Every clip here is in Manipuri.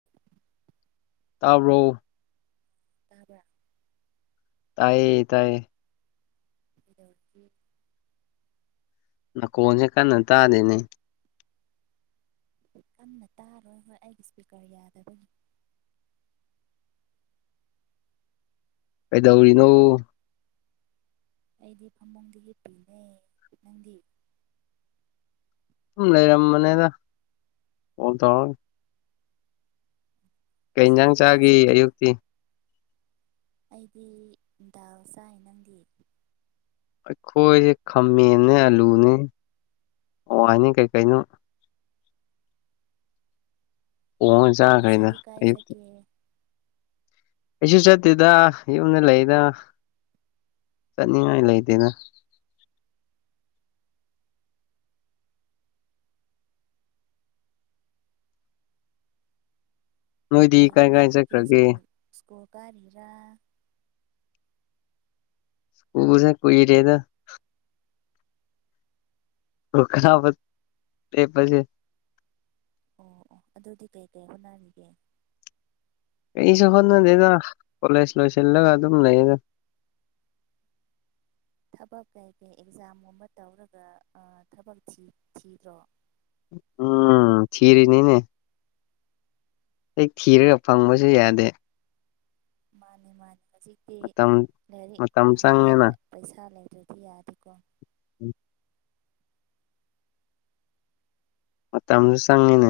[unintelligible] ꯇꯥꯕ꯭ꯔꯣ ꯇꯥꯕ꯭ꯔꯥ ꯇꯥꯏꯌꯦ ꯇꯥꯏꯌꯦ ꯀꯩꯗꯧꯔꯤꯒꯤ ꯅꯀꯣꯟꯁꯦ ꯀꯟꯅ ꯇꯥꯗꯦꯅꯦ ꯀꯟꯅ ꯇꯥꯔꯣꯏ ꯍꯣꯏ ꯑꯩꯒꯤ ꯏꯁꯄꯤꯀ꯭ꯔ ꯌꯥꯗꯕꯒꯤ ꯀꯩꯗꯧꯔꯤꯅꯣ ꯑꯩꯗꯤ ꯐꯃꯨꯡꯗ ꯍꯤꯞꯄꯤꯅꯦ ꯅꯪꯗꯤ ꯁꯨꯝ ꯂꯩꯔꯝꯕꯅꯦꯗ ꯑꯣꯟ ꯇꯧꯔꯒ ꯀꯩ ꯉꯁꯤꯗꯤ ꯏꯟꯖꯥꯡ ꯀꯗꯥꯏ ꯆꯥꯒꯤ ꯆꯠꯀꯦ ꯑꯌꯨꯛꯇꯤ ꯑꯩꯗꯤ ꯗꯥꯜ ꯆꯥꯏ ꯅꯪꯗꯤ ꯑꯩꯈꯣꯏꯖꯦ ꯈꯥꯃꯦꯟꯅꯦ ꯑꯂꯨꯅꯦ ꯍꯋꯥꯏꯅꯤ ꯀꯩ ꯀꯩꯅꯣ ꯑꯣ ꯏꯟꯆꯥꯡ ꯍꯥꯏꯅ ꯉꯁꯤꯗꯤ ꯀꯥꯏ ꯑꯌꯨꯛ ꯆꯠꯀꯦ ꯑꯩꯖꯨ ꯆꯠꯇꯦꯗ ꯌꯨꯝꯗ ꯂꯩꯗ ꯆꯠꯅꯤꯡꯉꯥꯏ ꯂꯩꯇꯦꯗ ꯅꯣꯏꯗꯤ ꯀꯩ ꯀꯥꯏ ꯀꯥꯏ ꯍꯣꯠꯅꯔꯤꯒꯦ ꯆꯠꯈ꯭ꯔꯒꯦ ꯁ꯭ꯀꯨꯜ ꯁ꯭ꯀꯨꯜ ꯀꯥꯔꯤꯔꯥ ꯎꯕꯖꯟ ꯀꯨꯏꯔꯦꯗ [unintelligible] ꯐꯦꯛꯄꯖꯦ ꯑꯣ ꯑꯣ ꯑꯗꯨꯗꯤ ꯀꯩꯀꯩ ꯍꯣꯠꯅꯔꯤꯒꯦ ꯀꯩꯁꯨ ꯍꯣꯠꯅꯗꯦꯗ ꯀꯣꯂꯦꯖ ꯂꯣꯏꯁꯤꯜꯂꯒ ꯑꯗꯨꯝ ꯂꯩꯌꯦꯗ ꯊꯕꯛ ꯀꯩꯀꯩ ꯑꯦꯛꯖꯥꯝꯒꯨꯝꯕ ꯇꯧꯔꯒ ꯑ ꯊꯕꯛ ꯊꯤ ꯊꯤꯗ꯭ꯔꯣ ꯎꯝ ꯊꯤꯔꯤꯅꯤꯅꯦ ꯍꯦꯛ ꯊꯤꯔꯒ ꯐꯪꯕꯖꯨ ꯌꯥꯗꯦ ꯃꯥꯅꯦ ꯃꯥꯅꯦ ꯍꯖꯤꯛꯇꯤ ꯃꯇꯝ ꯂꯥꯏꯔꯤꯛ ꯃꯇꯝ ꯆꯪꯉꯦꯅ ꯍꯩꯌꯦꯅ ꯄꯩꯁꯥ ꯂꯩꯇ꯭ꯔꯗꯤ ꯌꯥꯗꯦꯀꯣ [inaudible] ꯃꯇꯝꯖꯨ ꯆꯪꯉꯤꯅꯦ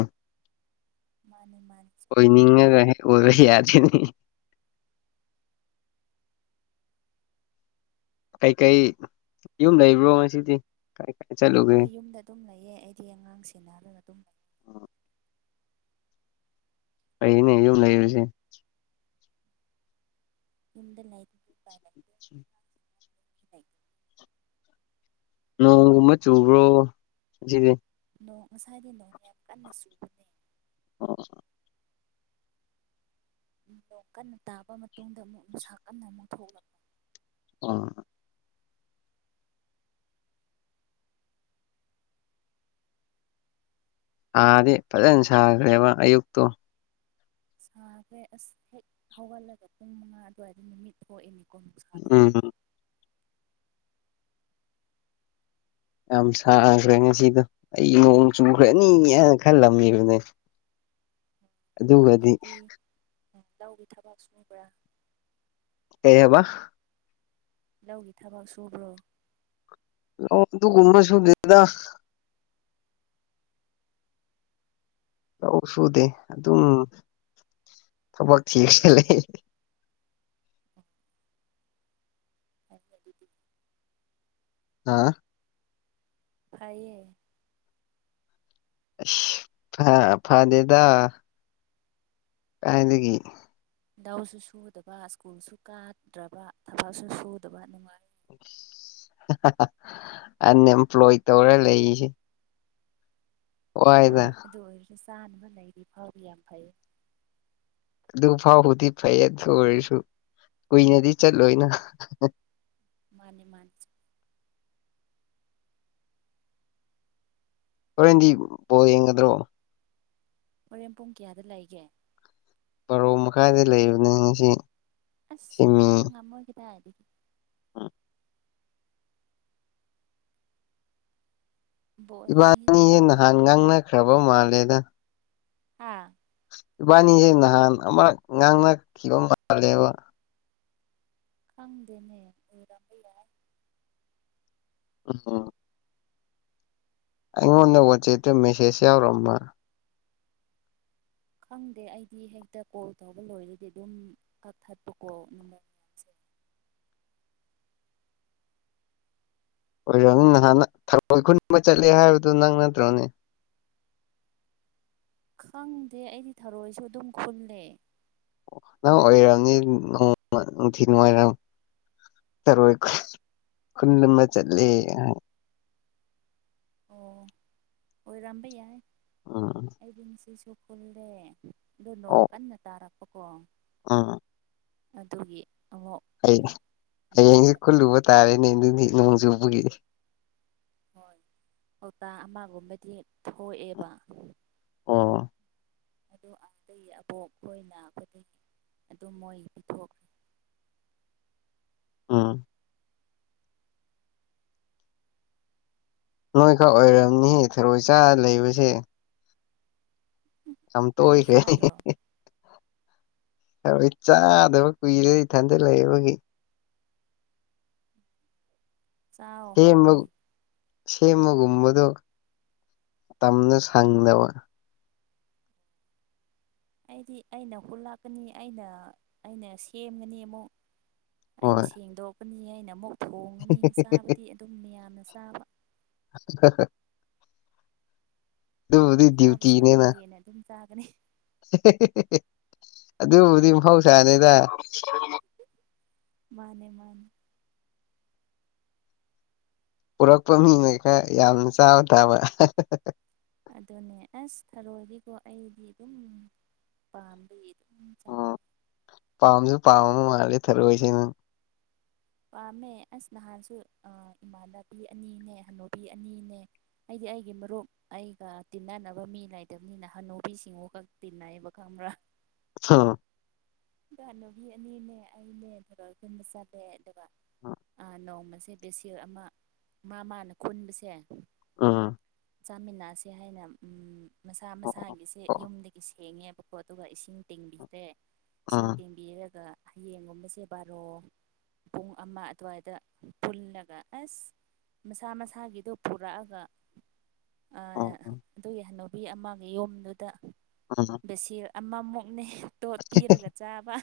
ꯃꯥꯅꯤ ꯃꯥꯅꯤ ꯆꯨꯝ ꯑꯣꯏꯅꯤꯡꯉꯒ ꯍꯦꯛ ꯑꯣꯏꯕ ꯌꯥꯗꯦꯅꯦ ꯀꯩ ꯀꯩ ꯌꯨꯝ ꯂꯩꯕ꯭ꯔꯣ ꯉꯁꯤꯗꯤ ꯀꯥꯏ ꯀꯥꯏ ꯆꯠꯂꯨ ꯍꯣꯏ ꯌꯨꯝꯗ ꯑꯗꯨꯝ ꯂꯩꯌꯦ ꯑꯩꯗꯤ ꯑꯉꯥꯡ ꯁꯦꯅꯔꯒ ꯑꯗꯨꯝ ꯐꯩꯌꯦꯅꯦ ꯌꯨꯝ ꯂꯩꯕꯖꯦ ꯌꯨꯝꯗ ꯂꯩ ꯄꯥꯏꯅ [unintelligible] [unintelligible] ꯅꯣꯡꯒꯨꯝꯕ ꯆꯨꯕ꯭ꯔꯣ ꯉꯁꯤꯗꯤ ꯅꯣꯡ ꯉꯁꯥꯏꯗꯤ ꯅꯣꯡ ꯌꯥꯝ ꯀꯟꯅ ꯆꯨꯕ ꯑꯣ ꯅꯣꯡ ꯀꯟꯅ ꯇꯥꯕ ꯃꯇꯨꯡꯗ ꯑꯃꯨꯛ ꯅꯨꯡꯁꯥ ꯀꯟꯅ ꯑꯃꯨꯛ ꯊꯣꯛꯂꯛ [unintelligible] ꯁꯥꯗꯤ ꯐꯖꯅ ꯁꯥꯈ꯭ꯔꯦꯕ ꯑꯌꯨꯛꯇꯣ ꯁꯥꯒ꯭ꯔꯦ ꯑꯁ ꯍꯦꯛ ꯍꯧꯒꯠꯂꯒ ꯄꯨꯡ ꯃꯉꯥ ꯑꯗꯨꯋꯥꯏꯗ ꯅꯨꯃꯤꯠ ꯊꯣꯛꯑꯦ ꯅꯦꯀꯣ ꯅꯨꯡꯁꯥ ꯊꯣꯛꯑꯦ ꯎꯝ ꯌꯥꯝ ꯁꯥꯒ꯭ꯔꯦ ꯉꯁꯤꯗꯣ ꯑꯩ ꯅꯣꯡ ꯆꯨꯈ꯭ꯔꯥꯅꯤ ꯍꯥꯏꯅ ꯈꯜꯂꯝꯃꯤꯕꯅꯦ ꯑꯗꯣ ꯑꯗꯨꯒꯗꯤ ꯅꯣꯏꯗꯤ [unintelligible] ꯒꯤ ꯊꯕꯥꯛ ꯁꯨꯕ꯭ꯔꯥ ꯀꯩ ꯑꯕ ꯂꯧꯒꯤ ꯊꯕꯛ ꯁꯨꯕ꯭ꯔꯣ ꯂꯧ ꯑꯗꯨꯒꯨꯝꯕ ꯁꯨꯨꯗꯦꯗ ꯂꯧ ꯁꯨꯗꯦ ꯑꯗꯨꯝ ꯊꯕꯛ ꯊꯤꯔꯒ ꯂꯩ [inaudible] ꯐꯩꯅꯦ ꯑꯗꯨꯗꯤ ꯅꯥ ꯐꯩꯌꯦ ꯑꯩꯁ ꯐꯥ ꯐꯥꯗꯦꯗ ꯀꯥꯏꯗꯒꯤ ꯗꯧꯁꯨ ꯁꯨꯗꯕ ꯁ꯭ꯀꯨꯜꯁꯨ ꯀꯥꯗ꯭ꯔꯕ ꯊꯕꯛꯁꯨ ꯁꯨꯗꯕ ꯅꯨꯡꯉꯥꯏ ꯑꯁ ꯑꯦꯟꯑꯦꯝꯄ꯭ꯂꯣꯏ ꯇꯧꯔ ꯂꯩꯌꯤꯁꯤ ꯋꯥꯏꯗ ꯑꯗꯨ ꯑꯣꯏꯔꯁꯨ ꯆꯥꯅꯕ ꯂꯩꯔꯤ ꯐꯥꯎꯗꯤ ꯌꯥꯝ ꯐꯩꯌꯦ ꯑꯗꯨ ꯐꯥꯎꯕꯨꯗꯤ ꯐꯩꯌꯦ ꯑꯗꯨ ꯑꯣꯏꯔꯁꯨ ꯀꯨꯏꯅꯗꯤ ꯆꯠꯂꯣꯏꯅ ꯃꯥꯅꯦ ꯃꯥꯥꯟꯅꯦ ꯍꯣꯔꯦꯟꯗꯤ ꯕꯣꯜ ꯌꯦꯡꯒꯗ꯭ꯔꯣ ꯍꯣꯔꯦꯟ ꯄꯨꯡ ꯀꯌꯥꯗ ꯂꯩꯒꯦ ꯕꯥꯔꯣ ꯃꯈꯥꯏꯗ ꯂꯩꯕꯅꯦ ꯉꯁꯤ ꯑꯁ ꯁꯤꯃꯤ ꯉꯥꯏꯕ ꯉꯝꯃꯣꯏ ꯀꯗꯥꯏꯗꯒꯤ [unintelligible] ꯕꯣꯜ ꯌꯦꯡꯉꯗꯤ ꯏꯕꯥꯅꯤꯑꯦ ꯍꯧꯒꯠꯄ ꯅꯥꯍꯟ ꯉꯝꯗꯦꯅꯦ ꯉꯥꯡꯅꯈ꯭ꯔꯕ ꯃꯥꯜꯂꯦꯗ ꯍꯥꯥ ꯏꯕꯥꯅꯤꯖꯦ ꯅꯍꯥꯟ ꯑꯃꯥꯔꯛ ꯉꯥꯡꯅꯈꯤꯕ ꯃꯥꯥꯜꯂꯦꯕ ꯈꯪꯗꯦꯅꯦ ꯑꯣꯏꯔꯝꯕ ꯌꯥꯏ ꯎꯝ [unintelligible] ꯑꯩꯉꯣꯟꯗ ꯋꯥꯆꯦꯞꯇ ꯃꯦꯁꯦꯖ ꯌꯥꯎꯔꯝꯕ ꯈꯪꯗꯦ ꯑꯩꯗꯤ ꯍꯦꯛꯇ ꯀꯣꯜ ꯇꯧꯕ ꯂꯣꯏꯔꯗꯤ ꯑꯗꯨꯝ ꯀꯛꯊꯠꯄꯀꯣ ꯅꯝꯕ꯭ꯔ ꯑꯣꯏꯔꯝꯅꯤ ꯅꯍꯥꯟꯅ ꯊꯔ‌ꯣꯏ ꯈꯨꯟꯕ ꯆꯠꯂꯦ ꯍꯥꯏꯕꯗꯨ ꯅꯪ ꯅꯠꯇ꯭ꯔꯣꯅꯦ ꯈꯪꯗꯦ ꯑꯩꯗꯤ ꯊꯥꯔꯣꯏꯁꯨ ꯑꯗꯨꯝ ꯈꯨꯜꯂꯦ ꯅꯪ ꯑꯣꯏꯔꯝꯅꯤ ꯅ‌ꯣꯡꯃ ꯅꯨꯡꯊꯤꯟ‌ꯋꯥꯏꯔꯝ ꯊꯔꯣꯏ ꯈꯨꯜ ꯈꯨꯟꯕ ꯆꯠꯂ‌ꯦꯅ ꯍꯥꯏ ꯑꯣ ꯑꯣꯏꯔꯝꯕ ꯌꯥꯏ ꯎꯝ ꯑꯩꯗꯤ ꯉꯁꯤꯁꯨ ꯈꯨꯜꯂꯦ ꯑꯗ‌ꯣ ꯅꯣꯡ ꯀꯟꯅ ꯇꯥꯔꯛꯄꯀꯣ ꯑ ꯑꯗꯨꯒꯤ ꯑꯃꯨꯛ ꯑꯩ ꯍꯌꯦꯡꯗꯩ ꯈꯨꯜꯂꯨꯕ ꯇꯥꯔꯦꯅꯦ ꯑꯗꯨꯗꯤ ꯅꯣꯡ ꯆꯨꯕꯒꯤ ꯍꯣꯏ ꯀꯧꯇꯥ ꯑꯃꯒꯨꯝꯕꯗꯤ ꯊꯣꯛꯑꯦꯕ ꯑꯣ ꯑꯗ‌ꯣ ꯑꯇꯩ ꯑꯕꯣꯛ ꯈꯣꯏꯅ ꯑꯩꯈ‌ꯣꯏꯗꯩ ꯑꯗꯨꯝ ꯃꯣꯏ ꯄꯤꯊꯣꯛꯈ꯭ꯔꯦ ꯑꯝ ꯅꯣꯏ ꯈꯛ ꯑꯣꯏꯔꯝꯅꯤ ꯊꯔꯣꯏ ꯆꯥꯔ ꯂꯩꯕꯁꯦ ꯌꯥꯝ ꯅꯪꯗꯤ ꯇꯣꯏꯈ꯭ꯔꯦ ꯆꯥꯗ꯭ꯔꯣ ꯊꯔ‌ꯣꯏ ꯆꯥꯗꯕ ꯀꯨꯏꯔꯦ ꯏꯊꯟꯗ ꯂꯩꯕꯒꯤ ꯆꯥꯎ ꯁꯦꯝꯕ ꯍꯥꯎꯕꯅꯦ ꯁꯦꯝꯕꯒꯨꯝꯕꯗꯣ ꯃꯇꯝꯗ‌ꯣ ꯁꯪꯗꯕ ꯑꯩꯗꯤ ꯑꯩꯅ ꯈꯨꯜꯂꯛꯀꯅꯤ ꯑꯩꯅ ꯑꯩꯅ ꯁꯦꯝꯒꯅꯤ ꯑꯃꯨꯛ ꯑꯩꯅ ꯍꯣꯏ ꯁꯦꯡꯗꯣꯛꯀꯅꯤ ꯑꯩꯅ ꯑꯃꯨꯛ ꯊꯣꯡꯒꯅꯤ ꯆꯥꯕꯗꯤ ꯑꯗꯨꯝ ꯃꯌꯥꯝꯅ ꯆꯥꯕ ꯑꯗꯨꯕꯨꯗꯤ ꯆꯥꯕꯁꯨ ꯑꯩꯅ ꯗ꯭ꯌꯨꯇꯤꯅꯦꯅ ꯍꯦꯟꯅ ꯑꯗꯨꯝ ꯆꯥꯒꯅꯤ ꯑꯗꯨꯕꯨꯗꯤ ꯃꯍꯧꯁꯥꯅ‌ꯦꯗ ꯃꯥꯅꯦ ꯃꯥꯅꯦ ꯄꯨꯔꯛꯄ ꯃꯤꯅ ꯈꯔ ꯌꯥꯝ ꯆꯥꯕ ꯇꯥꯕ ꯑꯗꯨꯅꯦ ꯑꯁ ꯊꯔꯣꯏꯒꯤꯀꯣ ꯑꯩꯗꯤ ꯑꯗꯨꯝ ꯄꯥꯝꯕꯤ ꯎꯝ ꯄꯥꯝꯁꯨ ꯄꯥꯝꯕ ꯃꯥꯜꯂꯦ ꯊꯔ‌ꯣꯏꯁꯦ ꯅꯪ ꯄꯥꯝꯃꯦ ꯑꯁ ꯅꯍꯥꯟꯁꯨ ꯑ ꯏꯃꯥꯟꯅꯕꯤ ꯑꯅꯤꯅꯦ ꯍꯅꯨꯕꯤ ꯑꯅꯤꯅꯦ ꯑꯩꯗꯤ ꯑꯩꯒꯤ ꯃꯔꯨꯞ ꯑꯩꯒ ꯇꯤꯟꯅꯅꯕ ꯃꯤ ꯂꯩꯇꯕꯅꯤꯅ ꯍꯟꯅꯨꯕꯤ ꯁꯤꯡꯒ ꯇꯤꯅꯩꯌ‌ꯦꯕ ꯈꯪꯕ꯭ꯔꯥ ꯑꯠꯁꯥ [inaudible] ꯍꯅꯨꯕꯤ ꯑꯅꯤꯅꯦ ꯑꯩꯅꯦ ꯊꯔ‌ꯣꯏ ꯈꯨꯟꯕ ꯆꯠꯂ‌ꯦ ꯗꯨꯒ ꯑꯥ ꯅꯣꯡꯃꯁꯦ ꯕꯦꯁꯤꯜ ꯑꯃ ꯃꯥ ꯃꯥꯅ ꯈꯨꯟꯕꯁꯦ ꯑꯝ ꯆꯥꯃꯤꯟꯅꯁꯦ ꯍꯥꯏꯅ ꯎꯝ ꯃꯁꯥ ꯃꯁꯥꯒꯤꯁꯦ ꯌꯨꯝꯗꯒꯤ ꯁꯦꯡꯉꯦꯕ ꯀ‌ꯣ ꯑꯗꯨꯒ ꯏꯁꯤꯡ ꯇ‌ꯤꯡꯕꯤꯈꯔꯦ ꯏꯁꯤꯡ ꯎꯝ ꯎꯝ ꯇꯤꯡꯕꯤꯔꯒ ꯍꯌꯦꯡꯒꯨꯝꯕꯁꯦ ꯕꯥꯔꯣ ꯄꯨꯡ ꯑꯃ ꯑꯗꯨꯋꯥꯏꯗ ꯄꯨꯜꯂꯒ ꯑꯁ ꯃꯁꯥ ꯃꯁꯥꯒꯤꯗꯣ ꯄꯨꯔꯛꯑꯒ ꯑꯥ ꯎꯝ ꯑꯗꯨꯒꯤ ꯍꯟꯅꯨꯕꯤ ꯑꯃꯒꯤ ꯌꯨꯝꯗꯨꯗ ꯎꯝ ꯕ‌ꯦꯁꯤꯜ ꯑꯃꯃꯨꯛꯅꯦ ꯇꯣꯠ ꯄꯤꯔꯒ ꯆꯥꯕ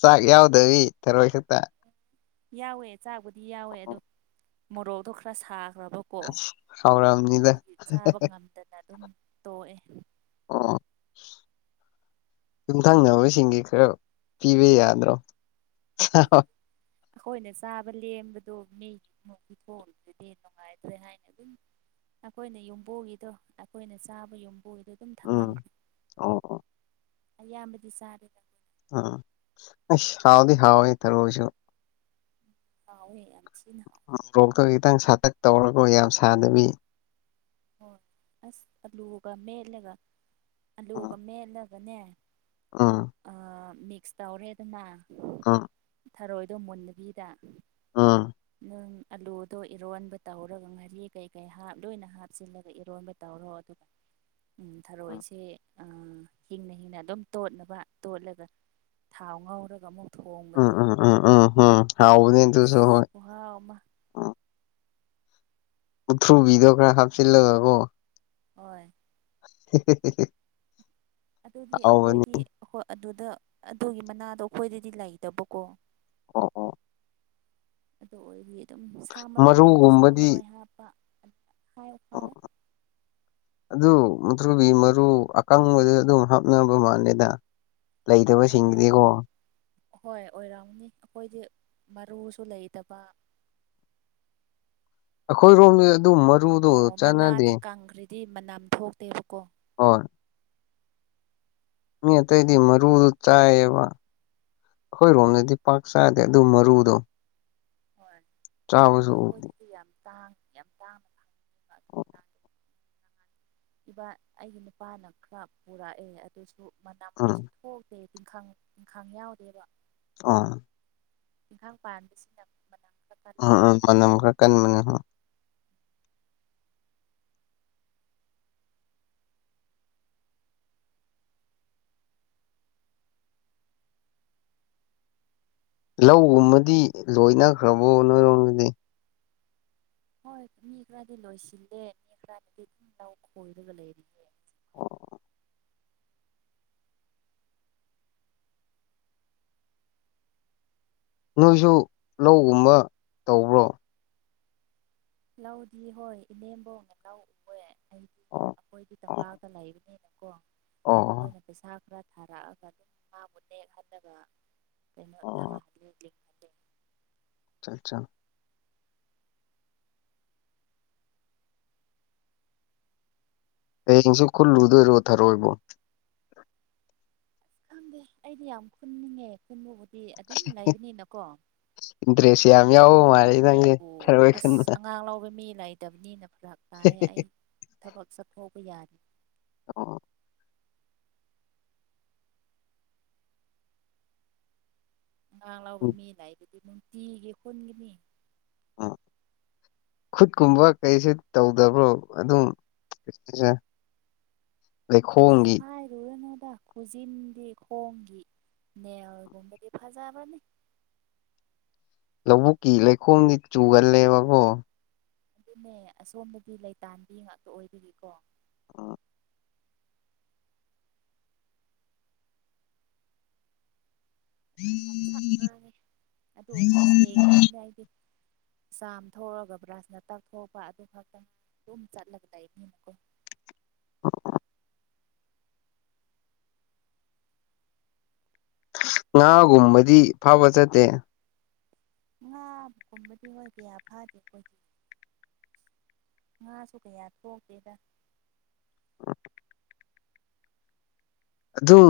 ꯆꯥꯛ ꯌꯥꯎꯗꯕꯤ ꯊꯔꯣꯏ ꯈꯛꯇ ꯌꯥꯎꯋꯦ ꯆꯥꯛꯕꯨꯗꯤ ꯌꯥꯎꯋꯦ ꯑꯗꯣ ꯃꯣꯔꯣꯛꯇ‌ꯣ ꯈꯔ ꯁꯥꯈ꯭ꯔꯕ ꯀꯣ ꯍꯥꯎꯔꯝꯅꯤꯗ ꯑꯗꯨꯒꯤ ꯆꯥꯕ ꯉꯝꯗꯅ ꯑꯗꯨꯝ ꯇꯣꯛꯑꯦ ꯑꯣ ꯌꯨꯝꯊꯪꯅꯕꯁꯤꯡꯒꯤ ꯈꯔ ꯄꯤꯕ ꯌꯥꯗ꯭ꯔꯣ ꯑꯩꯈꯣꯏꯅ ꯆꯥꯕ ꯂꯦꯝꯕꯗꯣ ꯃꯤꯒꯤ ꯃꯨꯛ ꯄꯤꯊ‌ꯣꯛ ꯑꯝꯕꯗꯤ ꯅꯨꯡꯉꯥꯏꯇ꯭ꯔꯦ ꯍꯥꯏꯅ ꯑꯗꯨꯝ ꯑꯩꯈꯣꯏꯅ ꯌꯨꯝꯕꯨꯒꯤꯗꯣ ꯑꯩꯈꯣꯏꯅ ꯆꯥꯕ ꯌꯨꯝ ꯍꯣꯏꯗ ꯑꯗꯨꯝ ꯎꯝ ꯊꯝꯃꯝꯈ꯭ꯔꯦ ꯑꯣ ꯑꯣ ꯑꯌꯥꯝꯕꯗꯤ ꯆꯥꯔ‌ꯦꯗ ꯎꯝ ꯍꯥꯎꯗꯤ ꯍꯥꯎꯣꯏ ꯊꯔꯣꯁꯨ ꯍꯥꯎꯋꯦ ꯌꯥꯝ ꯊꯤꯅ ꯍꯥꯎꯦ ꯃꯣꯔꯣꯛꯇꯣ ꯈꯤꯇꯪ ꯁꯥꯇꯛ ꯇꯧꯔꯒ ꯌꯥꯝ ꯁꯥꯗꯕꯤ ꯍꯣꯏ ꯑꯁ ꯑꯂꯨꯒ ꯃꯦꯠꯂꯒ ꯑꯂꯨꯒ ꯎꯝ ꯃꯦꯠꯂꯒꯅꯦ ꯎꯝ ꯑ ꯃꯤꯛꯁ ꯇꯧꯔꯦꯗꯅ ꯑꯝ ꯊꯔꯣꯏꯗꯣ ꯃꯨꯟꯗꯕꯤꯗ ꯎꯝ ꯅꯪ ꯑꯥꯂꯨꯗꯣ ꯏꯔꯣꯟꯕ ꯇꯧꯔꯒ ꯉꯥꯔꯤ ꯀꯩ ꯀꯩ ꯍꯥꯞ ꯂꯣꯏꯅ ꯍꯥꯞ ꯆꯤꯜꯂꯒ ꯏꯔꯣꯟꯕ ꯇꯧꯔꯣ ꯑꯗꯨꯒ ꯑꯝ ꯊꯔꯣꯏꯁꯦ ꯑ ꯍꯤꯡꯅ ꯍꯤꯡꯅ ꯑꯗꯨꯝ ꯇꯣꯠꯅꯕ ꯇꯣꯠꯂꯒ ꯊꯥꯎ ꯉꯧꯔꯒ ꯑꯃꯨꯛ ꯎꯝ ꯊꯣꯡꯕꯗꯣ ꯎꯝ ꯎꯝ ꯎꯝ ꯎꯝ ꯍꯥꯎꯕꯅꯦ ꯑꯗꯨꯁꯨ ꯍꯣꯏ ꯑꯁ ꯈꯨꯍꯥꯎ ꯑꯃ ꯃꯨꯛꯊ꯭ꯔꯨꯕꯤꯗꯣ ꯈꯔ ꯍꯥꯞꯆꯤꯜꯂꯒꯀꯣ ꯍꯣꯏ ꯍꯤ ꯍꯤ ꯍꯤ ꯍꯤ ꯑꯗꯨꯗꯤ ꯑꯩꯈꯣꯏꯗꯤ ꯑꯗꯨꯗ ꯑꯗꯨꯒꯤ ꯃꯅꯥꯗꯣ ꯑꯩꯈꯣꯏꯗꯗꯤ ꯂꯩꯇꯕꯀꯣ ꯑꯣ ꯑꯣ ꯑꯗꯨ ꯑꯣꯏꯔꯗꯤ ꯑꯗꯨꯝ ꯁꯥ ꯃꯔꯣꯏ ꯂꯩꯔꯗꯤ ꯁꯥ ꯃꯔꯨꯒꯨꯝꯕꯗꯤ ꯃꯔꯣꯏ ꯍꯥꯞꯄ ꯍꯥꯏ ꯍꯥꯎꯑꯦ ꯑꯗꯨ ꯃꯨꯛꯊ꯭ꯔꯨꯕꯤ ꯃꯔꯨ ꯑꯀꯪꯕꯗꯤ ꯑꯗꯨꯝ ꯍꯥꯞꯅꯕ ꯃꯥꯜꯂꯦꯗ ꯂꯩꯇꯕ ꯑꯣ ꯁꯤꯡꯒꯤꯗꯤꯀꯣ ꯍꯣꯏ ꯑꯣꯏꯔꯝꯒꯥꯅꯤ ꯑꯩꯈꯣꯏꯗꯤ ꯃꯔꯨꯁꯨ ꯂꯩꯇꯕ ꯑꯩꯈꯣꯏꯔꯣꯝꯗꯗꯤ ꯑꯗꯨ ꯃꯔꯨꯗꯣ ꯑꯣ ꯆꯥꯟꯅꯗꯦ ꯃꯅꯥꯗꯤ ꯀꯪꯈ꯭ꯔꯗꯤ ꯃꯅꯝ ꯊꯣꯛꯇꯦꯕꯀꯣ ꯍꯣꯏ ꯃꯤ ꯑꯇꯩꯗꯤ ꯃꯔꯨꯗꯨ ꯆꯥꯏꯌꯦꯕ ꯑꯩꯈꯣꯏ ꯔꯣꯝꯗꯗꯤ ꯄꯥꯛ ꯆꯥꯗꯦ ꯑꯗꯨ ꯃꯔꯨꯗꯣ ꯍꯣꯏ ꯆꯥꯕꯁꯨ ꯑꯗꯣ ꯎꯗꯦ ꯑꯩꯈꯣꯏꯗꯗꯤ ꯌꯥꯝ ꯇꯥꯡ ꯌꯥꯝ ꯇꯥꯡ ꯏꯕꯥ ꯑꯩꯒꯤ ꯅꯨꯄꯥꯅ ꯈꯔ ꯄꯨꯔꯛꯑꯦ ꯑꯗꯨꯁꯨ ꯃꯅꯝ ꯎꯝ ꯀꯩꯁꯨ ꯀꯣꯛꯇꯦ ꯇꯤꯡꯈꯡ ꯇꯤꯡꯈꯡ ꯌꯥꯎꯗꯦꯕ ꯑ ꯇꯤꯡꯈꯡ ꯄꯥꯟꯕꯁꯤꯅ ꯃꯅꯥꯝ ꯑꯝ ꯑꯝ ꯃꯅꯝ ꯈꯔ ꯀꯟꯕꯅꯦ ꯂꯧꯒꯨꯝꯕꯗꯤ ꯂꯣꯏꯅꯈ꯭ꯔꯕꯣ ꯅꯣꯏꯔꯣꯝꯗꯗꯤ ꯍꯣꯏ ꯃꯤ ꯈꯔꯗꯤ ꯂꯣꯏꯁꯤꯜꯂꯦ ꯃꯤ ꯈꯔꯕꯨꯗꯤ ꯗꯨꯝ ꯂꯧ ꯈꯣꯏꯔꯒ ꯂꯩꯔꯤ ꯅꯣꯏꯁꯨ ꯂꯧꯒꯨꯝꯕ ꯇꯧꯕ꯭ꯔꯣ ꯂꯧꯗꯤ ꯍꯣꯏ ꯏꯅꯦꯝꯕꯣꯛꯅ ꯂꯧ ꯎꯋꯦ ꯑꯩꯗꯤ ꯑꯣ ꯑꯩꯈꯣꯏꯗꯤ ꯑꯣ ꯇꯝꯄꯥꯛꯇ ꯂꯩꯕꯅꯤꯅꯀꯣ ꯑꯣ ꯑꯩꯈꯣꯏꯅ ꯄꯩꯁꯥ ꯈꯔ ꯊꯥꯔꯛꯑꯒ ꯑꯗꯨꯝ ꯃꯥꯕꯨ ꯅꯦꯛꯍꯜꯂꯒ ꯀꯩꯅꯣ ꯊꯥ ꯑꯣ [unintelligible] ꯆꯜ ꯆꯪ ꯍꯌꯦꯡꯁꯨ ꯈꯨꯜꯂꯨꯗꯣꯏꯔꯣ ꯊꯔꯣꯏꯕꯣ ꯈꯪꯗꯦ ꯑꯩꯗꯤ ꯌꯥꯝ ꯈꯨꯟꯅꯤꯡꯉꯦ ꯈꯨꯟꯕꯕꯨꯗꯤ ꯑꯗꯨꯝ ꯂꯩꯕꯅꯤꯅꯀꯣ ꯏꯟꯇꯔꯦꯁ ꯌꯥꯝ ꯑꯗꯨ ꯌꯥꯎꯕ ꯃꯥꯜꯂꯦ ꯅꯪꯁꯦ ꯈꯨꯟꯅꯤꯡꯉꯦꯕꯨ ꯊꯔꯣꯏ ꯑꯁ ꯈꯨꯟꯕ ꯑꯉꯥꯡ ꯂꯧꯕ ꯃꯤ ꯂꯩꯇꯕꯅꯤꯅ ꯐꯔꯛ ꯇꯥꯏ ꯑꯩ ꯊꯕꯛ ꯆꯠꯊꯧꯕ ꯌꯥ ꯑꯣ ꯑꯉꯥꯡ ꯂꯧꯕ ꯃꯤ ꯂꯩꯕꯗꯤ ꯅꯨꯡꯇꯤꯒꯤ ꯈꯨꯟꯒꯅꯤ ꯑꯥ ꯈꯨꯠꯀꯨꯝꯕ ꯀꯩꯁꯤ ꯇꯧꯗꯕ꯭ꯔꯣ ꯑꯗꯨꯝ [unintelligible] ꯑꯁ ꯂꯩꯈꯣꯝꯒꯤ ꯍꯥꯏ ꯔꯣꯅꯣꯗ ꯈꯨꯖꯤꯟꯗꯤ ꯈꯣꯡꯒꯤ ꯅꯦꯜꯒꯨꯝꯕꯗꯤ ꯐꯖꯕꯅꯤ ꯂꯧꯕꯨꯛꯀꯤ ꯂꯩꯈꯣꯝꯗꯤ ꯆꯨꯒꯜꯂꯦꯕꯀꯣ ꯑꯗꯨꯅꯦ ꯑꯁꯣꯝꯗꯗꯤ ꯂꯩꯇꯥꯟꯕꯤ ꯉꯥꯛꯇ ꯑꯣꯏꯕꯒꯤꯀꯣ ꯑꯥ ꯉꯥꯡ ꯁꯛ ꯉꯥꯡꯉꯦ ꯑꯗꯨ ꯑꯣꯏꯔꯁꯨ ꯁꯦꯡꯗꯕꯅꯤ ꯍꯥꯏꯗꯤ ꯆꯥꯝ ꯊꯣꯛꯑꯒ ꯕ꯭ꯔꯁꯅ ꯇꯛꯊꯄ ꯑꯗꯨ ꯈꯛꯇꯪ ꯑꯗꯨꯝ ꯆꯠꯂꯒ ꯂꯩꯕꯅꯤꯅꯀꯣ [inaudible] ꯉꯥꯒꯨꯝꯕꯗꯤ ꯐꯕ ꯆꯠꯇꯦ ꯉꯥꯒꯨꯝꯕꯗꯤ ꯍꯣꯏ ꯀꯌꯥ ꯐꯥꯗꯦ ꯑꯩꯈꯣꯏꯗꯤ ꯉꯥꯁꯨ ꯀꯌꯥ ꯊꯣꯛꯒꯦꯗ ꯑꯗꯨꯝ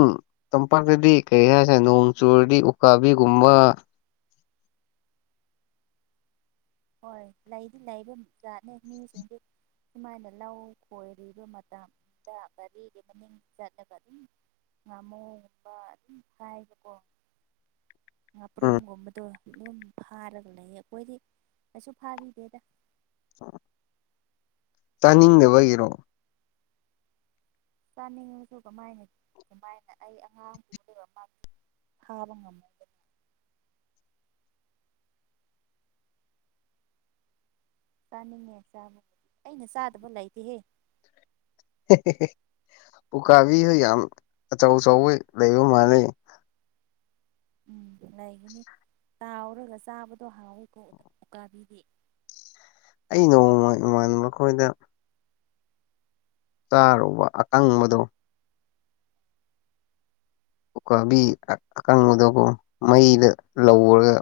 ꯇꯝꯄꯥꯛꯇꯗꯤ ꯀꯔꯤ ꯍꯥꯏꯁꯦ ꯅꯣꯡ ꯆꯨꯔꯗꯤ ꯎꯀꯥꯕꯤꯒꯨꯝꯕ ꯍꯣꯏ ꯂꯩꯗꯤ ꯂꯩꯕ ꯖꯥꯠꯅꯦ ꯃꯤꯁꯤꯡꯗꯤ ꯁꯨꯃꯥꯏꯅ ꯂꯧ ꯈꯣꯏꯔꯤꯕ ꯃꯇꯝꯗ ꯒꯥꯔꯤꯒꯤ ꯃꯅꯤꯡ ꯆꯠꯅꯕ ꯑꯗꯨꯝ ꯉꯥꯃꯨꯒꯨꯝꯕ ꯑꯗꯨꯝ ꯀꯥꯏꯕꯀꯣ ꯎꯝ ꯉꯥꯄ꯭ꯔꯨꯝꯒꯨꯝꯕꯗꯣ ꯑꯗꯨꯝ ꯐꯥꯔꯒ ꯂꯩꯌꯦ ꯑꯩꯈꯣꯏꯗꯤ ꯀꯩꯁꯨ ꯐꯥꯒꯤꯗꯦꯗ [inaudible] ꯇꯥꯅꯤꯡꯗꯕ ꯏꯔꯣ ꯆꯥꯅꯤꯡꯉꯁꯨ ꯀꯃꯥꯏꯅ ꯀꯃꯥꯏꯅ ꯑꯩ ꯑꯉꯥꯡ ꯄꯨꯗꯕ ꯃꯥ [unintelligible] ꯆꯥꯅꯤꯡꯉꯦ ꯆꯥꯕ ꯑꯩꯅ ꯆꯥꯗꯕ ꯂꯩꯇꯦꯍꯦ ꯄꯨꯀꯥꯕꯤꯁꯨ ꯌꯥꯝ ꯑꯆꯧ ꯑꯆꯧꯕ ꯂꯩꯕ ꯃꯥꯂꯦ ꯎꯝ ꯂꯩꯒꯅꯤ ꯇꯥꯎꯔꯒ ꯆꯥꯕꯗꯣ ꯍꯥꯎꯋꯤꯀꯣ ꯎꯀꯥꯕꯤꯗꯤ ꯑꯩ ꯅꯣꯡꯃ ꯏꯃꯥꯟ ꯃꯈꯣꯏꯗ ꯆꯥꯔꯨꯕ ꯑꯀꯪꯕꯗꯣ ꯎꯀꯥꯕꯤ ꯑꯀꯪꯕꯗꯕꯨ ꯃꯩꯗ ꯍꯣꯏ ꯂꯧꯔꯒ